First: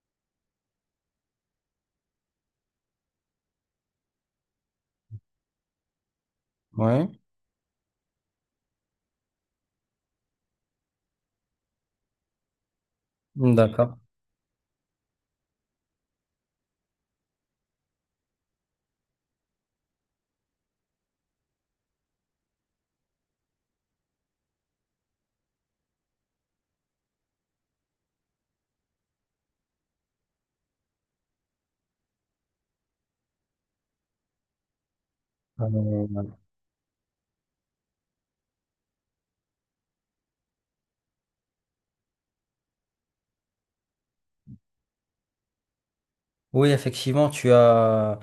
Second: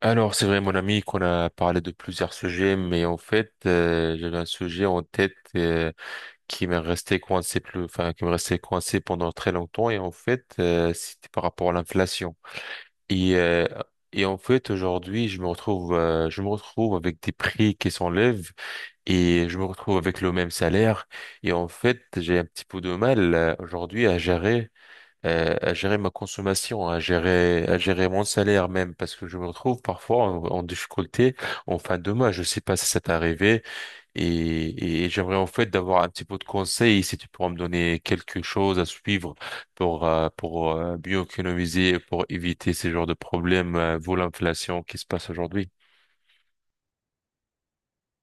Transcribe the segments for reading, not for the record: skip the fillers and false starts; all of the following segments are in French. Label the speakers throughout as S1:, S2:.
S1: Alors, c'est vrai, mon ami, qu'on a parlé de plusieurs sujets, mais en fait, j'avais un sujet en tête qui m'est
S2: Ouais,
S1: resté coincé plus, enfin, qui me restait coincé pendant très longtemps, et en fait, c'était par rapport à l'inflation. Et, euh,
S2: d'accord.
S1: et en fait, aujourd'hui, je me retrouve avec des prix qui s'enlèvent, et je me retrouve avec le même salaire, et en fait, j'ai un petit peu de mal aujourd'hui à gérer ma consommation, à gérer mon salaire même, parce que je me retrouve parfois en difficulté en fin de mois. Je sais pas si ça t'est arrivé et j'aimerais en fait d'avoir
S2: Euh,
S1: un petit peu de conseils si tu pourras me donner quelque chose à suivre pour mieux économiser, et pour éviter ces genres de problèmes, vu l'inflation qui se passe aujourd'hui.
S2: Oui, effectivement,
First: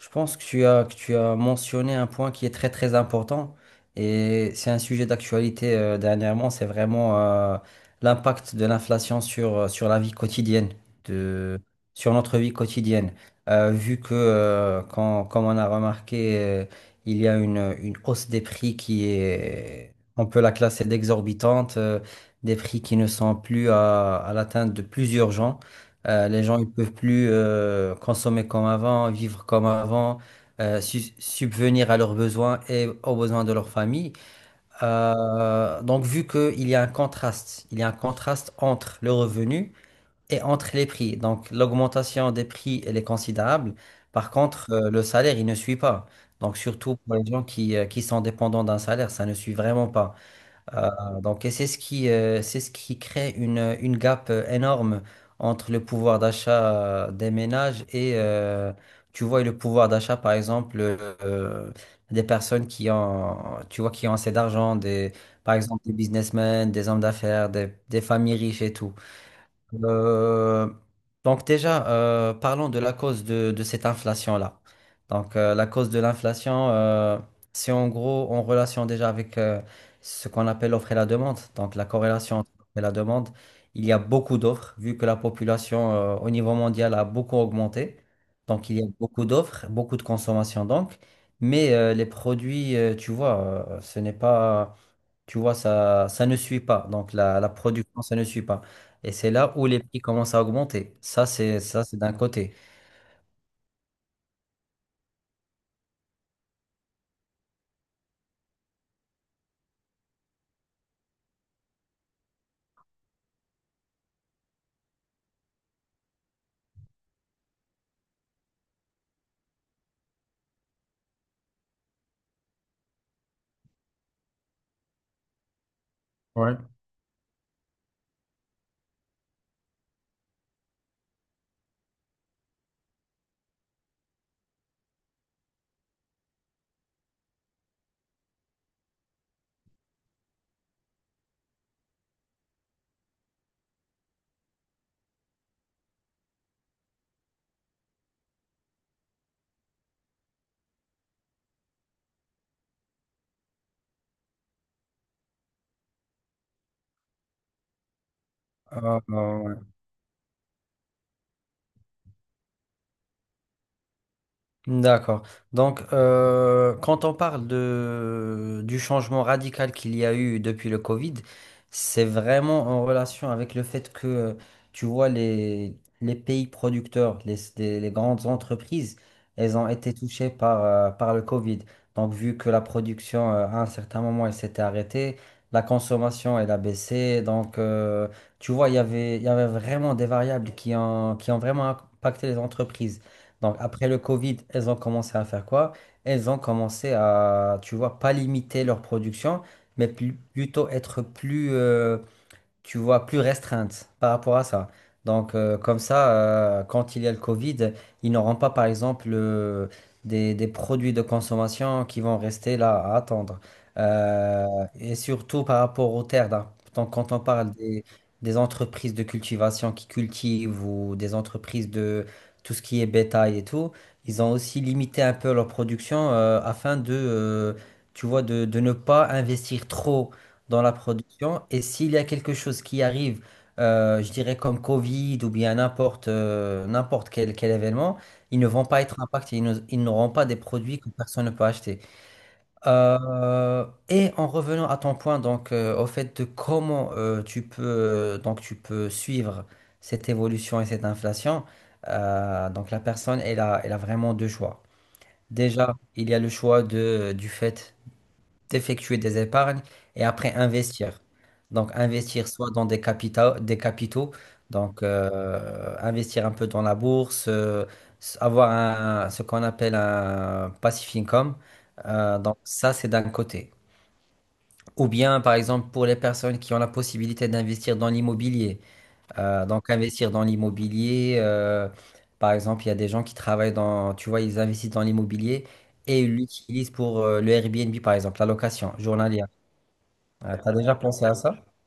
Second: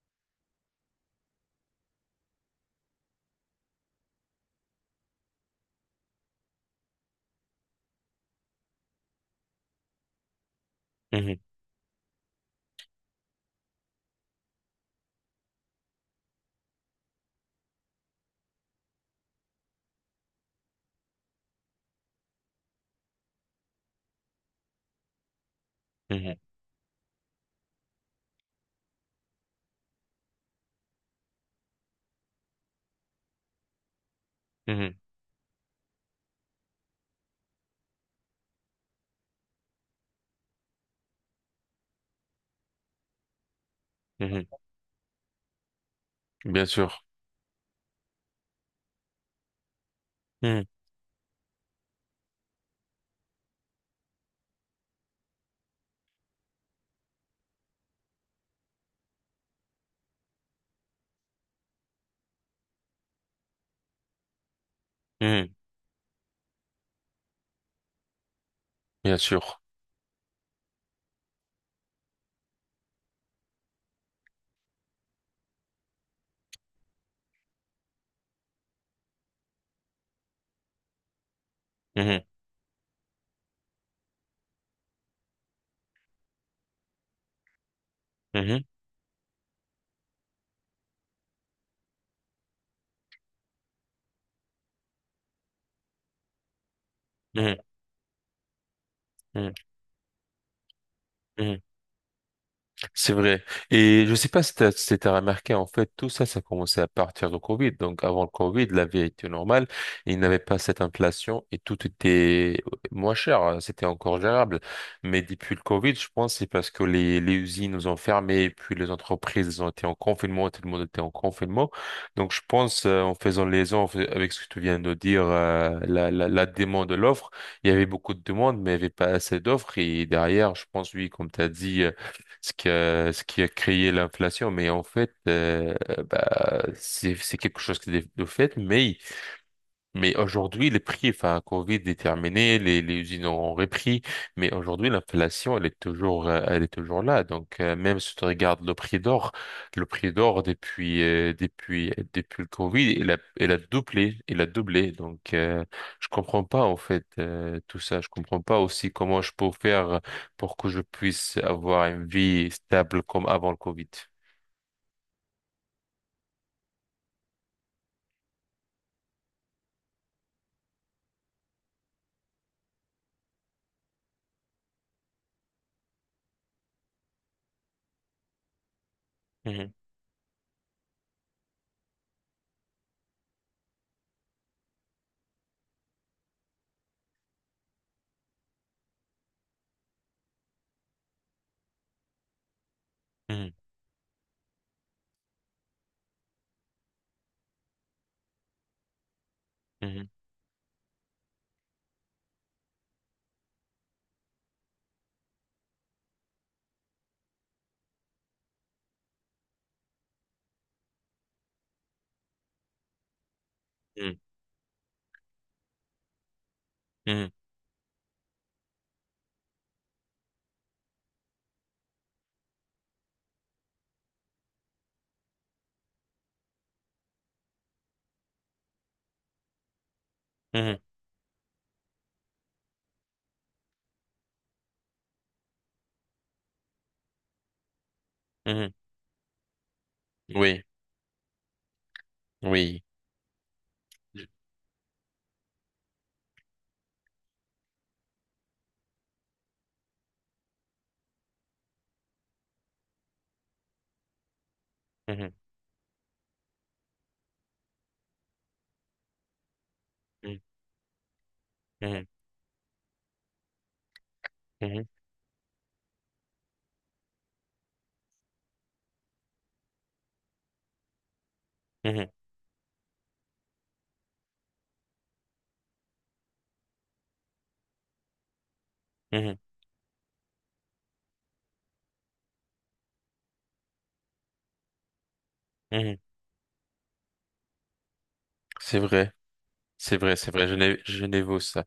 S2: je pense que que tu as mentionné un point qui est très très important et c'est un sujet d'actualité dernièrement, c'est vraiment l'impact de l'inflation sur la vie quotidienne,
S1: Mhm,
S2: de, sur notre vie quotidienne. Vu que, comme on a remarqué, il y a une hausse des prix qui est, on peut la classer d'exorbitante, des prix qui ne sont plus à l'atteinte de plusieurs gens.
S1: mhm,
S2: Les gens, ils peuvent plus consommer comme avant, vivre comme avant, subvenir à leurs besoins et aux besoins de leur famille.
S1: mhm,
S2: Donc, vu qu'il y a un contraste, il y a un contraste entre le revenu et entre les prix. Donc, l'augmentation des prix, elle est considérable. Par
S1: mhm.
S2: contre, le salaire, il ne suit pas. Donc,
S1: Bien
S2: surtout
S1: sûr.
S2: pour les gens qui sont dépendants d'un salaire, ça ne suit vraiment pas.
S1: Mhm,
S2: Donc, et c'est ce c'est ce qui crée une gap énorme entre le pouvoir d'achat des ménages tu vois, et le pouvoir d'achat, par exemple, des personnes qui ont, tu vois, qui ont assez d'argent, des,
S1: mhm,
S2: par exemple, des businessmen, des hommes d'affaires, des familles riches et tout.
S1: Bien sûr.
S2: Euh, donc déjà, parlons de la cause de cette inflation-là. Donc la cause de l'inflation, c'est en gros en relation déjà avec ce qu'on appelle l'offre et la demande. Donc la
S1: Mhm,
S2: corrélation entre l'offre et la demande, il y a beaucoup d'offres, vu que la population au niveau mondial a beaucoup augmenté.
S1: mhm,
S2: Donc il y a beaucoup d'offres, beaucoup de consommation donc. Mais les produits, tu vois, ce n'est pas, tu vois, ça ne suit pas. Donc la
S1: mhm,
S2: production, ça ne suit pas. Et c'est
S1: mhm,
S2: là où les prix commencent à augmenter. Ça,
S1: mhm.
S2: c'est ça, c'est d'un côté.
S1: C'est vrai. Et je sais pas si t'as remarqué, en fait, tout ça, ça commençait à partir du Covid. Donc, avant le Covid, la vie était normale. Il n'y avait pas cette inflation et tout était moins cher. C'était encore gérable. Mais depuis le Covid, je pense, que c'est parce que les usines nous ont fermé et puis les entreprises ont été en confinement, tout le monde était en confinement. Donc, je pense, en faisant les liaison en avec ce que tu viens de dire, euh, la
S2: Ouais.
S1: demande de l'offre, il y avait beaucoup de demandes, mais il n'y avait pas assez d'offres. Et derrière, je pense, oui, comme tu as dit, ce qui a créé l'inflation. Mais en fait, bah, c'est quelque chose qui est de fait, mais aujourd'hui, les prix, enfin, Covid est terminé, les usines ont repris, mais aujourd'hui, l'inflation, elle est toujours là. Donc, même si tu regardes le prix d'or, le prix d'or depuis le Covid, il a doublé. Donc, je comprends pas, en fait, tout ça. Je comprends pas aussi
S2: Euh,
S1: comment je peux
S2: euh,
S1: faire pour que je puisse avoir une vie stable comme avant le Covid.
S2: D'accord. Donc, quand on parle du changement radical qu'il y a eu depuis le Covid, c'est vraiment en relation avec le fait que, tu vois, les pays producteurs, les grandes entreprises, elles ont
S1: Mhm,
S2: été touchées par le Covid. Donc, vu que la production, à un certain moment, elle s'était arrêtée, la consommation, elle a baissé. Donc, tu vois, il y avait vraiment des variables qui ont vraiment impacté les entreprises.
S1: mhm,
S2: Donc après le Covid, elles ont commencé à faire quoi? Elles ont commencé à, tu vois, pas limiter leur production, mais plutôt être plus, tu vois, plus restreinte par rapport à ça. Donc, comme ça, quand il y a le Covid, ils n'auront pas, par exemple, des produits de consommation qui vont rester là à attendre.
S1: mhm,
S2: Euh, et surtout par rapport aux terres, là. Donc, quand on
S1: mhm,
S2: parle des entreprises de cultivation qui cultivent ou des entreprises de tout ce qui est bétail et tout, ils ont aussi limité un peu leur production afin de tu vois, de ne pas investir trop dans la
S1: mhm,
S2: production. Et s'il y a quelque chose qui arrive, je dirais comme Covid ou bien n'importe quel événement, ils ne
S1: mhm,
S2: vont
S1: mhm.
S2: pas être impactés, ils n'auront pas des
S1: Oui,
S2: produits que personne ne peut acheter.
S1: oui.
S2: Et en revenant à ton point, donc au fait de comment tu peux donc tu peux suivre cette évolution et cette inflation, donc la personne elle a vraiment deux choix.
S1: Mhm,
S2: Déjà, il y a le choix du fait effectuer des épargnes et après
S1: mhm.
S2: investir. Donc
S1: Mhm,
S2: investir soit dans des capitaux,
S1: mhm,
S2: investir un peu dans la bourse, ce qu'on appelle un passive income.
S1: mhm,
S2: Donc ça, c'est d'un côté. Ou bien, par exemple, pour les personnes qui ont la possibilité d'investir dans l'immobilier.
S1: mhm,
S2: Donc investir dans l'immobilier, par exemple, il y a des gens qui travaillent dans, tu vois, ils investissent dans l'immobilier
S1: mhm.
S2: et ils l'utilisent pour le Airbnb, par exemple, la location
S1: C'est vrai,
S2: journalière.
S1: c'est vrai, c'est
S2: Ah,
S1: vrai,
S2: t'as déjà
S1: Genève,
S2: pensé à ça?
S1: Genève, ça.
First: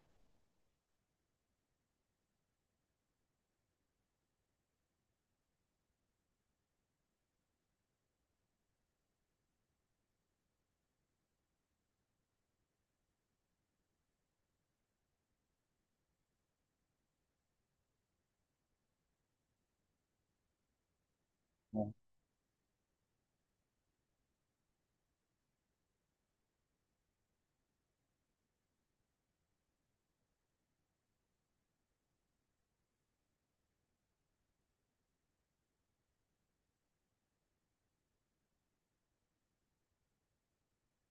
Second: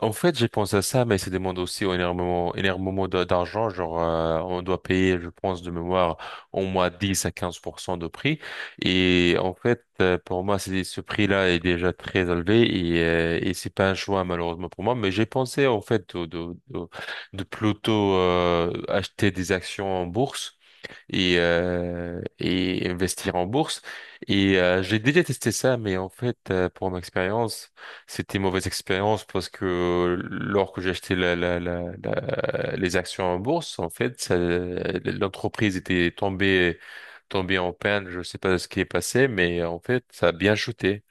S1: En fait, j'ai pensé à ça, mais ça demande aussi énormément, énormément d'a- d'argent. Genre, on doit payer, je pense, de mémoire, au moins 10 à 15% de prix. Et en fait, pour moi, c'est, ce prix-là est déjà très élevé et c'est pas un choix, malheureusement, pour moi. Mais j'ai pensé, en fait, de plutôt, acheter des actions en bourse. Et, et investir en bourse. Et j'ai déjà testé ça, mais en fait, pour mon expérience, c'était une mauvaise expérience parce que lors que j'ai acheté les actions en bourse, en fait, ça- l'entreprise était tombée en panne. Je sais pas ce qui est passé, mais en fait, ça a bien chuté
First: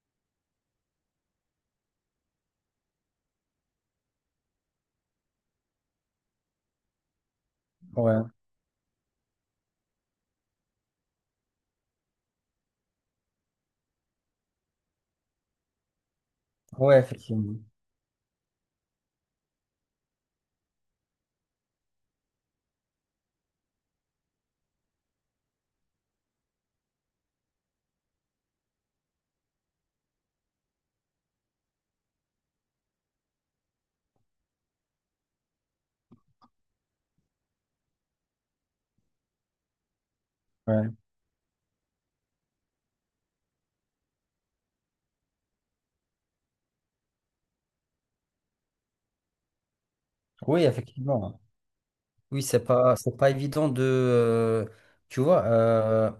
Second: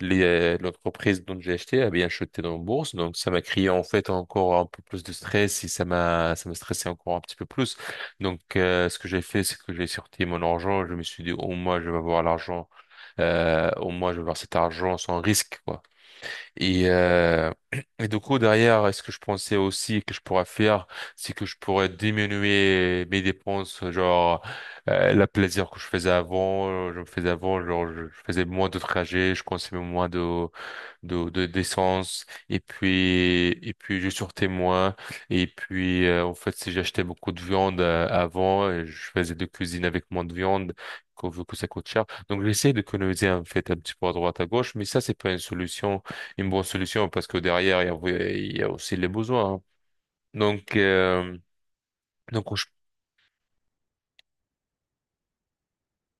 S1: les, l'entreprise dont j'ai acheté a bien chuté dans la bourse, donc ça m'a créé en fait encore un peu plus de stress et ça m'a stressé encore un petit peu plus.
S2: Ouais,
S1: Donc ce que j'ai fait, c'est que j'ai sorti mon argent, je me suis dit au moins je vais avoir l'argent, au moins je vais avoir cet argent sans risque quoi. Et,
S2: ouais,
S1: euh,
S2: effectivement.
S1: et du coup, derrière, ce que je pensais aussi que je pourrais faire, c'est que je pourrais diminuer mes dépenses, genre la plaisir que je faisais avant, je me faisais avant, genre je faisais moins de trajets, je consommais moins de de d'essence et puis je sortais moins et puis en fait si j'achetais beaucoup de viande avant et je faisais de cuisine avec moins de viande
S2: Ouais.
S1: qu'on veut que ça coûte cher donc j'essaie d'économiser en fait un petit peu à droite à gauche mais ça c'est pas une solution une bonne solution parce que derrière il y a, oui, il y a aussi les besoins hein.
S2: Oui,
S1: Donc
S2: effectivement. Oui,
S1: donc je...
S2: c'est pas évident de, tu vois,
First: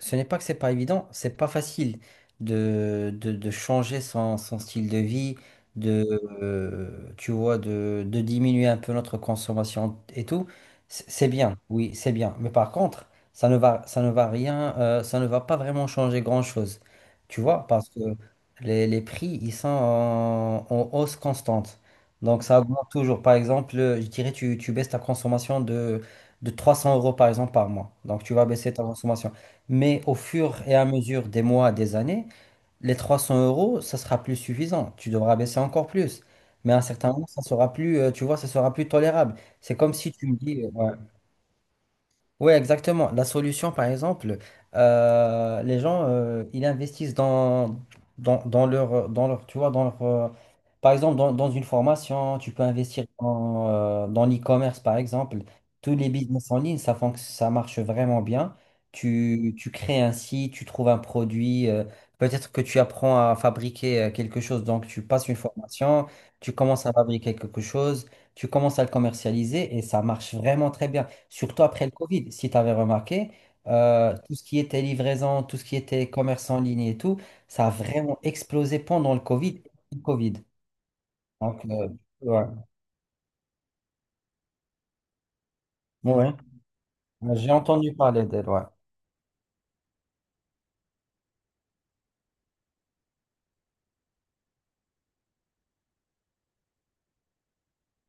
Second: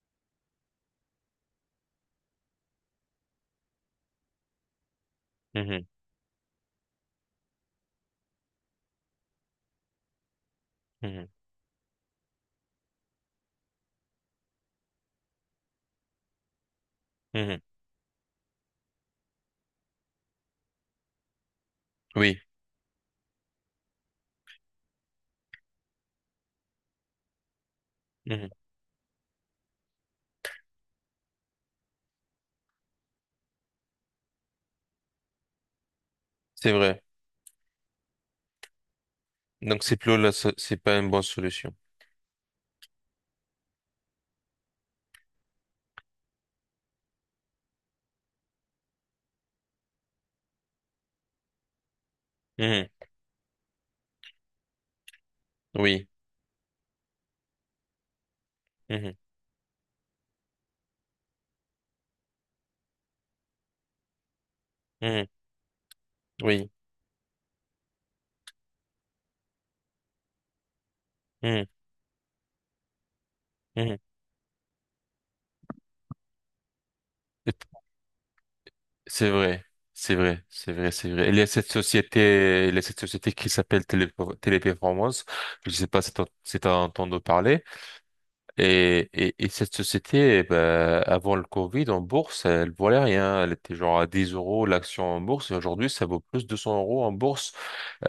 S2: Ce n'est pas que c'est pas évident, c'est pas facile de de changer son style de vie,
S1: Mhm,
S2: de, tu vois, de diminuer un peu notre consommation et tout.
S1: mhm,
S2: C'est bien, oui, c'est bien. Mais par contre, ça ne va rien, ça ne va pas vraiment changer grand-chose. Tu
S1: mhm.
S2: vois, parce que les prix, ils sont en hausse constante.
S1: Oui,
S2: Donc ça augmente toujours. Par exemple, je dirais, tu baisses ta consommation de 300 euros, par exemple, par mois. Donc tu vas
S1: mhm.
S2: baisser ta consommation. Mais au fur et à mesure des mois, des années, les 300 euros, ça sera plus suffisant. Tu devras baisser encore plus.
S1: C'est
S2: Mais à un
S1: vrai.
S2: certain moment, ça sera plus, tu vois, ça sera plus tolérable. C'est
S1: Donc
S2: comme
S1: c'est
S2: si
S1: plus
S2: tu
S1: là
S2: me dis,
S1: c'est
S2: ouais.
S1: pas une bonne solution.
S2: Oui, exactement. La solution, par exemple, les gens, ils investissent dans leur, tu vois, dans leur, par exemple, dans une formation, tu peux
S1: Mhm.
S2: investir dans, dans l'e-commerce, par exemple. Tous
S1: Oui.
S2: les business en ligne, ça, ça marche vraiment bien.
S1: Mhm,
S2: Tu crées un site, tu trouves un produit, peut-être que tu apprends à fabriquer quelque chose, donc tu
S1: mhm.
S2: passes une formation, tu
S1: Oui.
S2: commences à fabriquer quelque chose, tu commences à le commercialiser et ça marche vraiment très bien. Surtout
S1: Mhm,
S2: après le Covid, si tu avais remarqué,
S1: mhm.
S2: tout ce qui était livraison, tout ce qui était commerce en ligne et tout,
S1: Et-
S2: ça a vraiment explosé pendant le
S1: C'est
S2: Covid.
S1: vrai,
S2: Le
S1: c'est
S2: Covid.
S1: vrai, c'est vrai, c'est vrai. Il y a
S2: Donc,
S1: cette
S2: ouais.
S1: société, il y a cette société qui s'appelle Télé- Téléperformance. Je ne sais pas si
S2: Ouais.
S1: tu as entendu
S2: J'ai
S1: parler.
S2: entendu parler d'elle, ouais.
S1: Et cette société, eh ben, avant le Covid, en bourse, elle valait rien. Elle était genre à 10 euros l'action en bourse. Et aujourd'hui, ça vaut plus de 200 euros en bourse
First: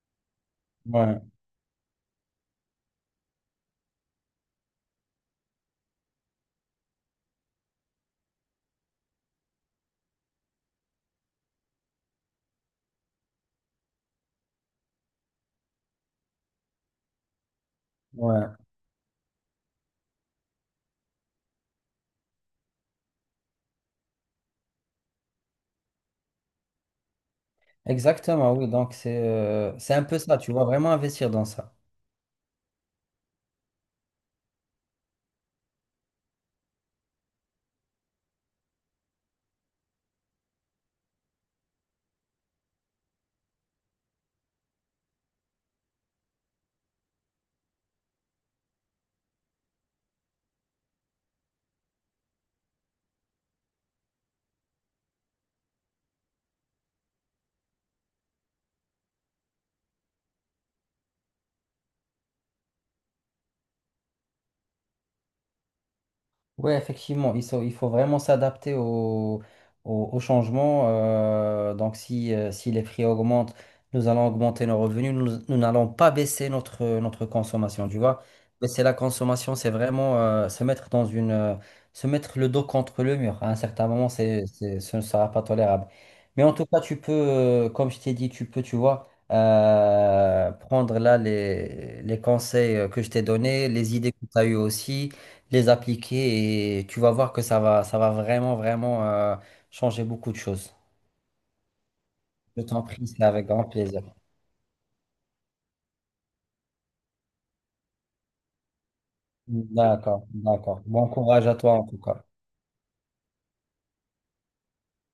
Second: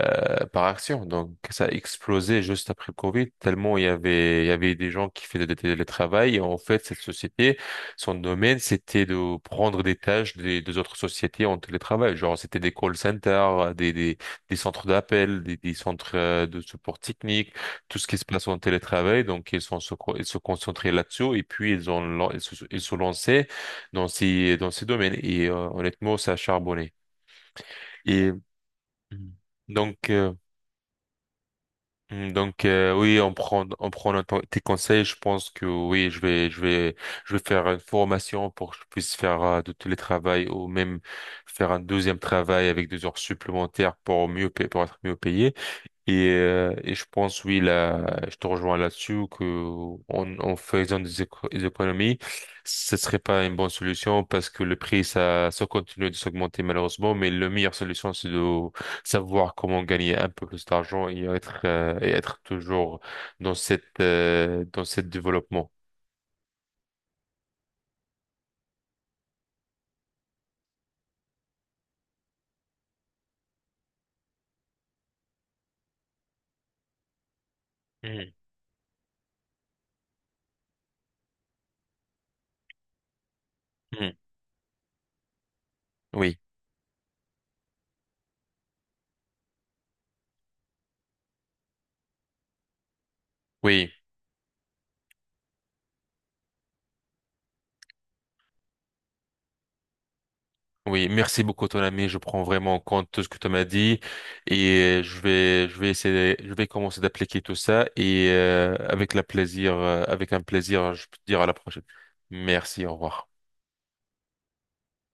S1: par action.
S2: Ouais,
S1: Donc, ça a explosé juste après le Covid, tellement il y avait des gens qui faisaient des télétravail. Et en fait, cette société, son domaine, c'était de prendre des tâches des autres sociétés en télétravail. Genre, c'était des call centers, des centres d'appel, des centres de support technique, tout ce qui se passe
S2: ouais.
S1: en télétravail. Donc, ils sont, se co- ils se concentraient là-dessus et puis ils ont, lan- ils se lançaient dans ces domaines. Et honnêtement, ça a charbonné. Et
S2: Exactement, oui. Donc, c'est un
S1: donc,
S2: peu ça, tu vois, vraiment investir dans ça.
S1: Hmm, Donc oui, on prend notre- tes conseils. Je pense que oui, je vais faire une formation pour que je puisse faire de télétravail ou même faire un deuxième travail avec 2 heures supplémentaires pour mieux pa- pour être mieux payé. Et je pense, oui, là, je te rejoins là-dessus, que en faisant des, éco- des économies, ce serait pas une bonne solution parce que le prix, ça continue de s'augmenter malheureusement, mais la meilleure solution, c'est de savoir comment gagner un peu plus d'argent et être toujours dans cette développement.
S2: Oui, effectivement, il faut vraiment s'adapter au changement. Donc, si les prix augmentent, nous allons augmenter nos revenus. Nous, nous n'allons pas baisser notre consommation, tu vois.
S1: Mhm.
S2: Mais c'est la consommation, c'est vraiment se mettre dans une, se mettre le dos contre le mur. À un certain moment,
S1: Mhm.
S2: ce ne sera pas tolérable.
S1: Oui,
S2: Mais en tout cas, tu peux, comme je t'ai dit, tu peux, tu vois, prendre là les conseils que je t'ai donnés,
S1: oui.
S2: les idées que tu as eues aussi les appliquer et tu vas voir que ça va vraiment, vraiment changer beaucoup de choses.
S1: Oui, merci beaucoup ton ami. Je prends
S2: Je
S1: vraiment en
S2: t'en prie,
S1: compte tout
S2: c'est
S1: ce que
S2: avec
S1: tu m'as
S2: grand
S1: dit
S2: plaisir.
S1: et je vais essayer, je vais commencer d'appliquer tout ça et avec la plaisir,
S2: D'accord,
S1: avec un
S2: d'accord.
S1: plaisir, je
S2: Bon
S1: peux te dire à
S2: courage
S1: la
S2: à toi
S1: prochaine.
S2: en tout cas.
S1: Merci, au revoir.